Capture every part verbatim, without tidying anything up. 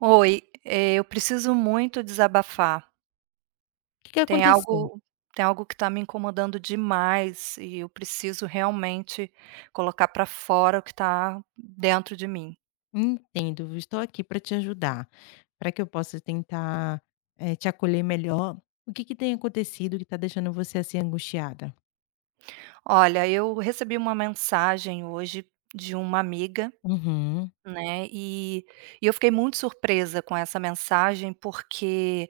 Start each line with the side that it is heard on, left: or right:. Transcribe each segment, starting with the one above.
right: Oi, eh, eu preciso muito desabafar.
left: Que que
right: Tem
left: aconteceu?
right: algo Tem algo que está me incomodando demais e eu preciso realmente colocar para fora o que está dentro de mim.
left: Entendo, viu, estou aqui para te ajudar, para que eu possa tentar, eh, te acolher melhor. O que que tem acontecido que está deixando você, assim, angustiada?
right: Olha, eu recebi uma mensagem hoje de uma amiga,
left: Uhum,
right: né, e e eu fiquei muito surpresa com essa mensagem, porque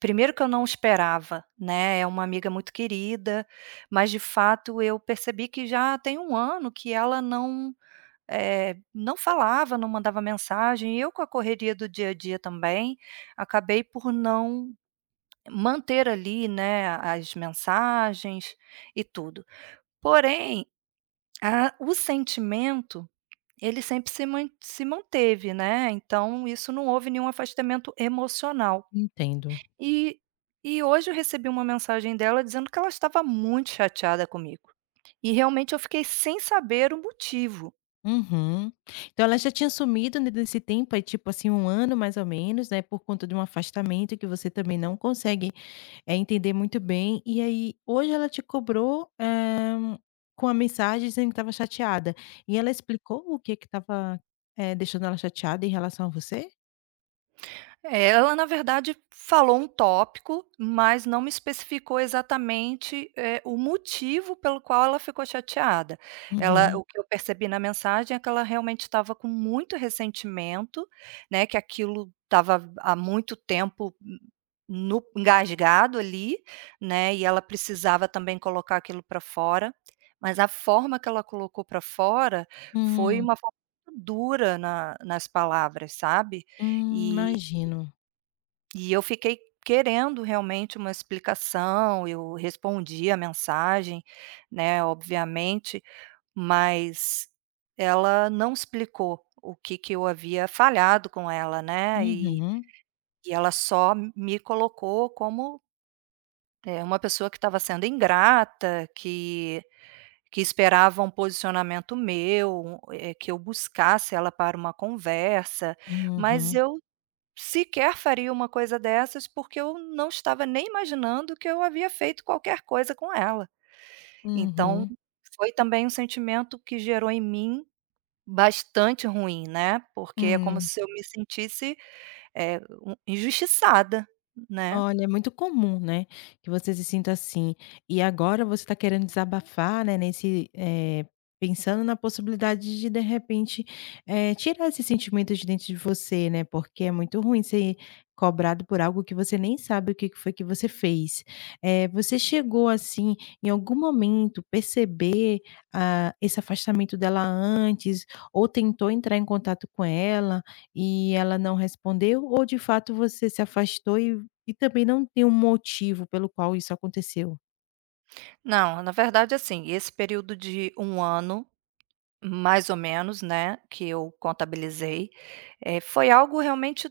right: primeiro que eu não esperava, né, é uma amiga muito querida, mas de fato eu percebi que já tem um ano que ela não Eh, não falava, não mandava mensagem, e eu, com a correria do dia a dia também, acabei por não manter ali, né, as mensagens e tudo. Porém, a o sentimento, ele sempre se man se manteve, né, então isso, não houve nenhum afastamento emocional.
left: entendo.
right: E e hoje eu recebi uma mensagem dela dizendo que ela estava muito chateada comigo, e realmente eu fiquei sem saber o motivo.
left: Uhum. Então ela já tinha sumido ne nesse tempo, aí tipo assim, um ano mais ou menos, né, por conta de um afastamento que você também não consegue É entender muito bem. E aí, hoje ela te cobrou, eh, com a mensagem dizendo que estava chateada. E ela explicou o que que estava, eh, deixando ela chateada em relação a você?
right: É, ela na verdade falou um tópico, mas não me especificou exatamente, eh, o motivo pelo qual ela ficou chateada. Ela
left: Uhum.
right: O que eu percebi na mensagem é que ela realmente estava com muito ressentimento, né, que aquilo estava há muito tempo no engasgado ali, né, e ela precisava também colocar aquilo para fora, mas a forma que ela colocou para fora foi
left: Hum,
right: uma forma muito dura na nas palavras, sabe.
left: hum,
right: E
left: imagino.
right: e eu fiquei querendo realmente uma explicação, eu respondi a mensagem, né, obviamente, mas ela não explicou o que que eu havia falhado com ela, né, e
left: Uhum,
right: e ela só me colocou como, eh, uma pessoa que estava sendo ingrata, que que esperava um posicionamento meu, eh, que eu buscasse ela para uma conversa, mas
left: uhum,
right: eu sequer faria uma coisa dessas, porque eu não estava nem imaginando que eu havia feito qualquer coisa com ela. Então,
left: uhum,
right: foi também um sentimento que gerou em mim bastante ruim, né, porque é como
left: hum.
right: se eu me sentisse, eh, um injustiçada, né.
left: Olha, é muito comum, né, que você se sinta assim. E agora você está querendo desabafar, né, nesse, eh, pensando na possibilidade de, de repente, eh, tirar esse sentimento de dentro de você, né, porque é muito ruim ser cobrado por algo que você nem sabe o que que foi que você fez. Eh, você chegou, assim, em algum momento perceber, ah, esse afastamento dela antes ou tentou entrar em contato com ela e ela não respondeu ou de fato você se afastou e e também não tem um motivo pelo qual isso aconteceu.
right: Não, na verdade, assim, esse período de um ano mais ou menos, né, que eu contabilizei, eh, foi algo realmente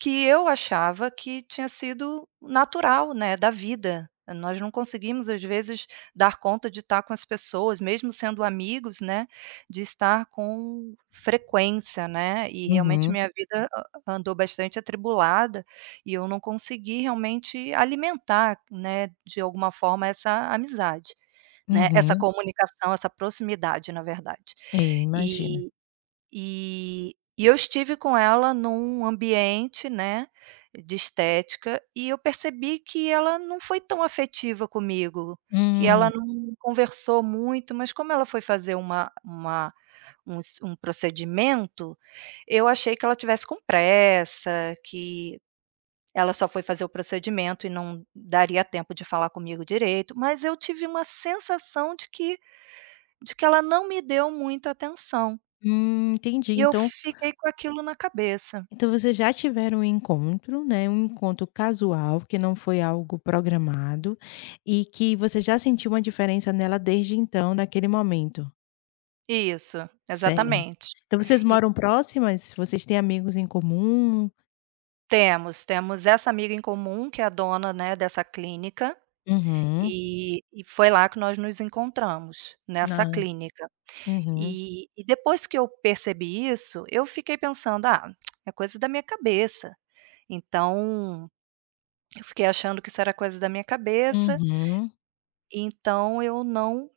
right: que eu achava que tinha sido natural, né, da vida. Nós não conseguimos, às vezes, dar conta de estar com as pessoas, mesmo sendo amigos, né, de estar com frequência, né, e realmente
left: Uhum,
right: minha vida a andou bastante atribulada, e eu não consegui realmente alimentar, né, de alguma forma essa amizade. Né, essa
left: uhum.
right: comunicação, essa proximidade, na verdade.
left: É, imagina.
right: E e e eu estive com ela num ambiente, né, de estética, e eu percebi que ela não foi tão afetiva comigo, que ela
left: Hum,
right: não conversou muito, mas como ela foi fazer uma uma um s um procedimento, eu achei que ela tivesse com pressa, que ela só foi fazer o procedimento e não daria tempo de falar comigo direito, mas eu tive uma sensação de que de que ela não me deu muita atenção,
left: hum, entendi.
right: e eu
left: Então
right: fiquei com aquilo na cabeça.
left: então vocês já tiveram um encontro, né, um encontro casual, que não foi algo programado, e que você já sentiu uma diferença nela desde então, naquele momento,
right: Isso,
left: certo.
right: exatamente.
left: Então vocês
right: E
left: moram próximas? Vocês têm amigos em comum?
right: temos, temos essa amiga em comum que é a dona, né, dessa clínica,
left: Uhum.
right: e e foi lá que nós nos encontramos, nessa
left: Ah.
right: clínica.
left: Uhum.
right: E e depois que eu percebi isso, eu fiquei pensando: "Ah, é coisa da minha cabeça". Então, eu fiquei achando que isso era coisa da minha cabeça,
left: Uhum,
right: então eu não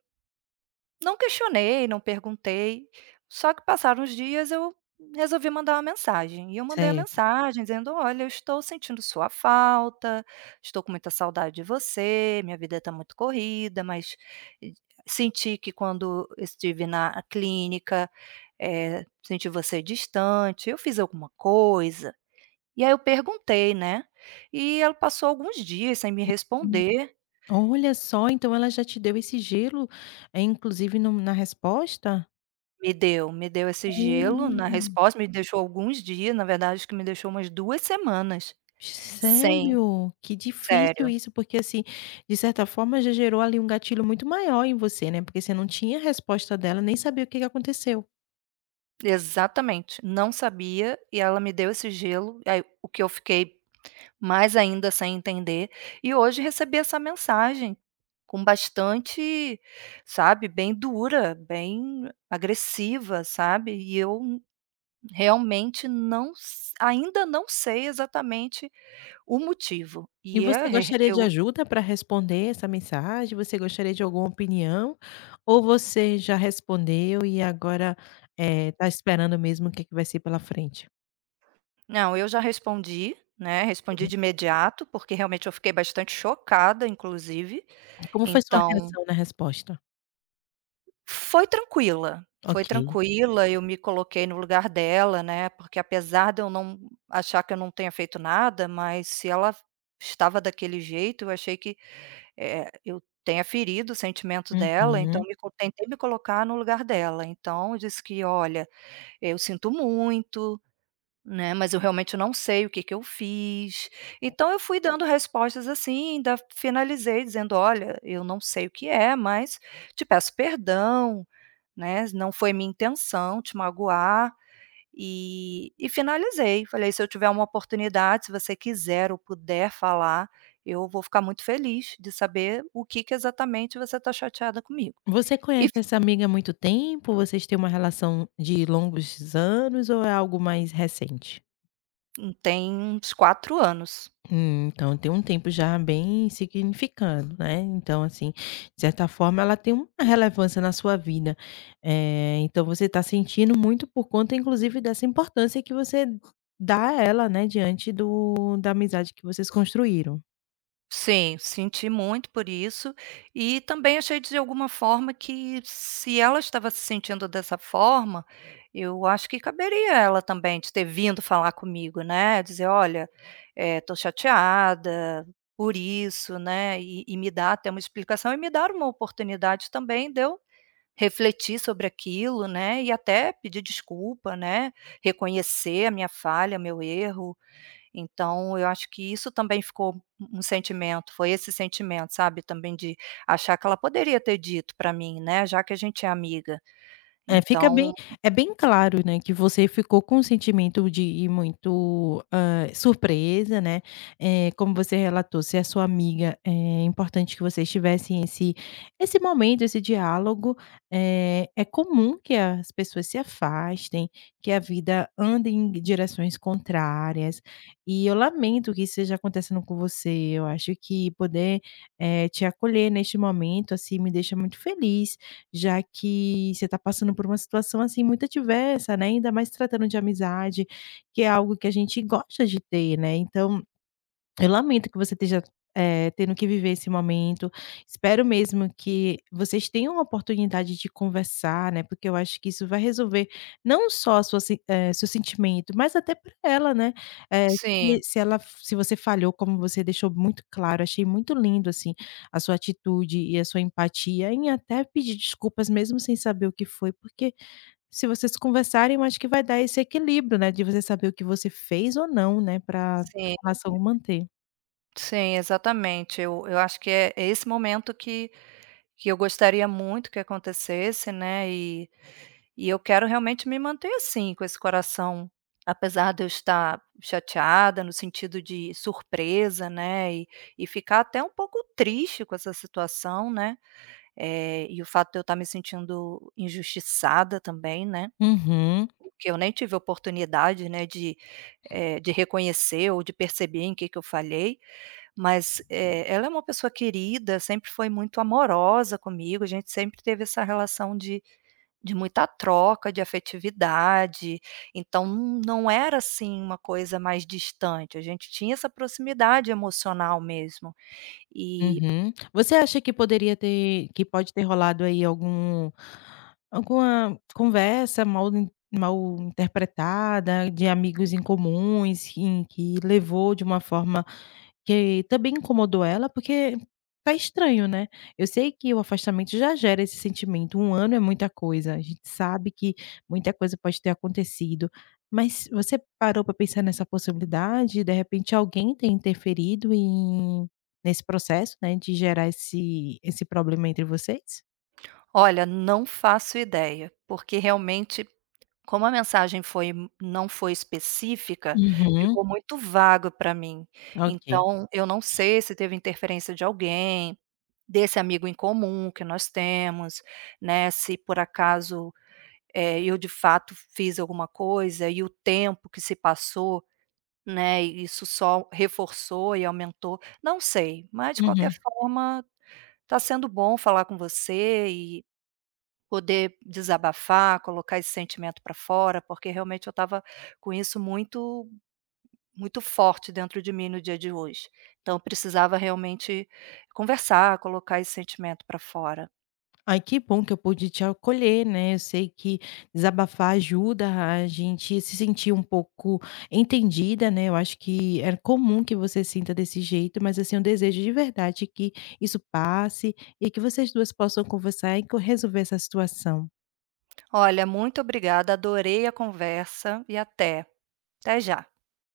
right: Não questionei, não perguntei, só que passaram os dias, eu resolvi mandar uma mensagem, e eu mandei a
left: certo.
right: mensagem dizendo: "Olha, eu estou sentindo sua falta, estou com muita saudade de você, minha vida está muito corrida, mas eh, senti que quando estive na clínica, eh, senti você distante, eu fiz alguma coisa?". E aí eu perguntei, né, e ela passou alguns dias sem me responder.
left: Olha só, então ela já te deu esse gelo, eh, inclusive no na resposta?
right: Me deu, me deu esse gelo na
left: Olha,
right: resposta, me deixou alguns dias, na verdade acho que me deixou umas duas semanas sem
left: sério? Que difícil
right: sério.
left: isso, porque, assim, de certa forma já gerou ali um gatilho muito maior em você, né, porque você não tinha resposta dela, nem sabia o que que aconteceu.
right: Exatamente, não sabia e ela me deu esse gelo, aí o que eu fiquei mais ainda sem entender, e hoje recebi essa mensagem com bastante, sabe, bem dura, bem agressiva, sabe, e eu realmente não s ainda não sei exatamente o motivo.
left: E
right: E
left: você
right: é
left: gostaria de
right: eu
left: ajuda para responder essa mensagem? Você gostaria de alguma opinião? Ou você já respondeu e agora, eh, tá esperando mesmo o que que vai ser pela frente?
right: Não, eu já respondi, né, respondi
left: Uhum.
right: de imediato, porque realmente eu fiquei bastante chocada, inclusive.
left: Como foi sua
right: Então,
left: reação na resposta?
right: foi tranquila, foi
left: Ok.
right: tranquila, eu me coloquei no lugar dela, né, porque apesar de eu não achar que eu não tenha feito nada, mas se ela estava daquele jeito, eu achei que, eh, eu tenha ferido o sentimento dela, então
left: Uhum.
right: me co tentei me colocar no lugar dela. Então eu disse que: "Olha, eu sinto muito, né, mas eu realmente não sei o que que eu fiz". Então eu fui dando respostas, assim, ainda finalizei dizendo: "Olha, eu não sei o que é, mas te peço perdão, né, não foi minha intenção te magoar". E e finalizei, falei: "Se eu tiver uma oportunidade, se você quiser ou puder falar, eu vou ficar muito feliz de saber o que que exatamente você está chateada comigo".
left: Você
right: E
left: conhece essa amiga há muito tempo? Vocês têm uma relação de longos anos ou é algo mais recente?
right: tem uns quatro anos.
left: Hum, então tem um tempo já bem significando, né. Então, assim, de certa forma ela tem uma relevância na sua vida. Eh, então você está sentindo muito por conta inclusive dessa importância que você dá a ela, né, diante do da amizade que vocês construíram.
right: Sim, senti muito por isso, e também achei de alguma forma que, se ela estava se sentindo dessa forma, eu acho que caberia a ela também de ter vindo falar comigo, né, dizer: "Olha, eh, tô chateada por isso", né, e e me dar até uma explicação e me dar uma oportunidade também de eu refletir sobre aquilo, né, e até pedir desculpa, né, reconhecer a minha falha, meu erro. Então eu acho que isso também ficou um um sentimento, foi esse sentimento, sabe, também de achar que ela poderia ter dito para mim, né, já que a gente é amiga.
left: É, fica bem
right: Então
left: é bem claro, né, que você ficou com um sentimento de ir muito, hã, surpresa, né, É como você relatou, se a sua amiga eh, é importante que vocês tivessem esse esse momento, esse diálogo. Eh, é comum que as pessoas se afastem, que a vida ande em direções contrárias, e eu lamento que isso esteja acontecendo com você. Eu acho que poder, eh, te acolher neste momento, assim, me deixa muito feliz já que você está passando por uma situação, assim, muito adversa, né, ainda mais tratando de amizade, que é algo que a gente gosta de ter, né, então eu lamento que você esteja, eh, tendo que viver esse momento. Espero mesmo que vocês tenham a oportunidade de conversar, né, porque eu acho que isso vai resolver não só a sua se eh, seu sentimento, mas até para ela, né. Eh, se
right: sim,
left: se ela se você falhou, como você deixou muito claro, achei muito lindo, assim, a sua atitude e a sua empatia em até pedir desculpas mesmo sem saber o que foi, porque se vocês conversarem, eu acho que vai dar esse equilíbrio, né, de você saber o que você fez ou não, né, para a
right: sim,
left: relação manter.
right: sim, exatamente. Eu eu acho que é é esse momento que que eu gostaria muito que acontecesse, né, e e eu quero realmente me manter assim, com esse coração, apesar de eu estar chateada, no sentido de surpresa, né, e e ficar até um pouco triste com essa situação, né. Eh, e o fato de eu estar me sentindo injustiçada também, né,
left: Uhum,
right: que eu nem tive oportunidade, né, de, eh, de reconhecer ou de perceber em que que eu falhei, mas, eh, ela é uma pessoa querida, sempre foi muito amorosa comigo, a gente sempre teve essa relação de de muita troca, de afetividade, então não não era, assim, uma coisa mais distante, a gente tinha essa proximidade emocional mesmo. E
left: uhum. Você acha que poderia ter que pode ter rolado aí algum alguma conversa mal in mal interpretada, de amigos incomuns, em que levou de uma forma que também incomodou ela, porque tá estranho, né. Eu sei que o afastamento já gera esse sentimento, um ano é muita coisa, a gente sabe que muita coisa pode ter acontecido, mas você parou para pensar nessa possibilidade? De repente alguém tem interferido em nesse processo, né, de gerar esse esse problema entre vocês?
right: olha, não faço ideia, porque realmente, como a mensagem foi, hum, não foi específica, ficou
left: Uhum,
right: muito vago para mim.
left: ok.
right: Então, eu não sei se teve interferência de alguém, desse amigo em comum que nós temos, né, se por acaso, eh, eu de fato fiz alguma coisa e o tempo que se passou, né, e isso só reforçou e aumentou, não sei, mas de qualquer
left: Uhum.
right: forma, tá sendo bom falar com você e poder desabafar, colocar esse sentimento para fora, porque realmente eu estava com isso muito muito forte dentro de mim no dia de hoje. Então eu precisava realmente conversar, colocar esse sentimento para fora.
left: Ai, que bom que eu pude te acolher, né. Eu sei que desabafar ajuda a gente se sentir um pouco entendida, né. Eu acho que é comum que você sinta desse jeito, mas, assim, eu desejo de verdade que isso passe e que vocês duas possam conversar e co resolver essa situação.
right: Olha, muito obrigada, adorei a conversa e até. Até já.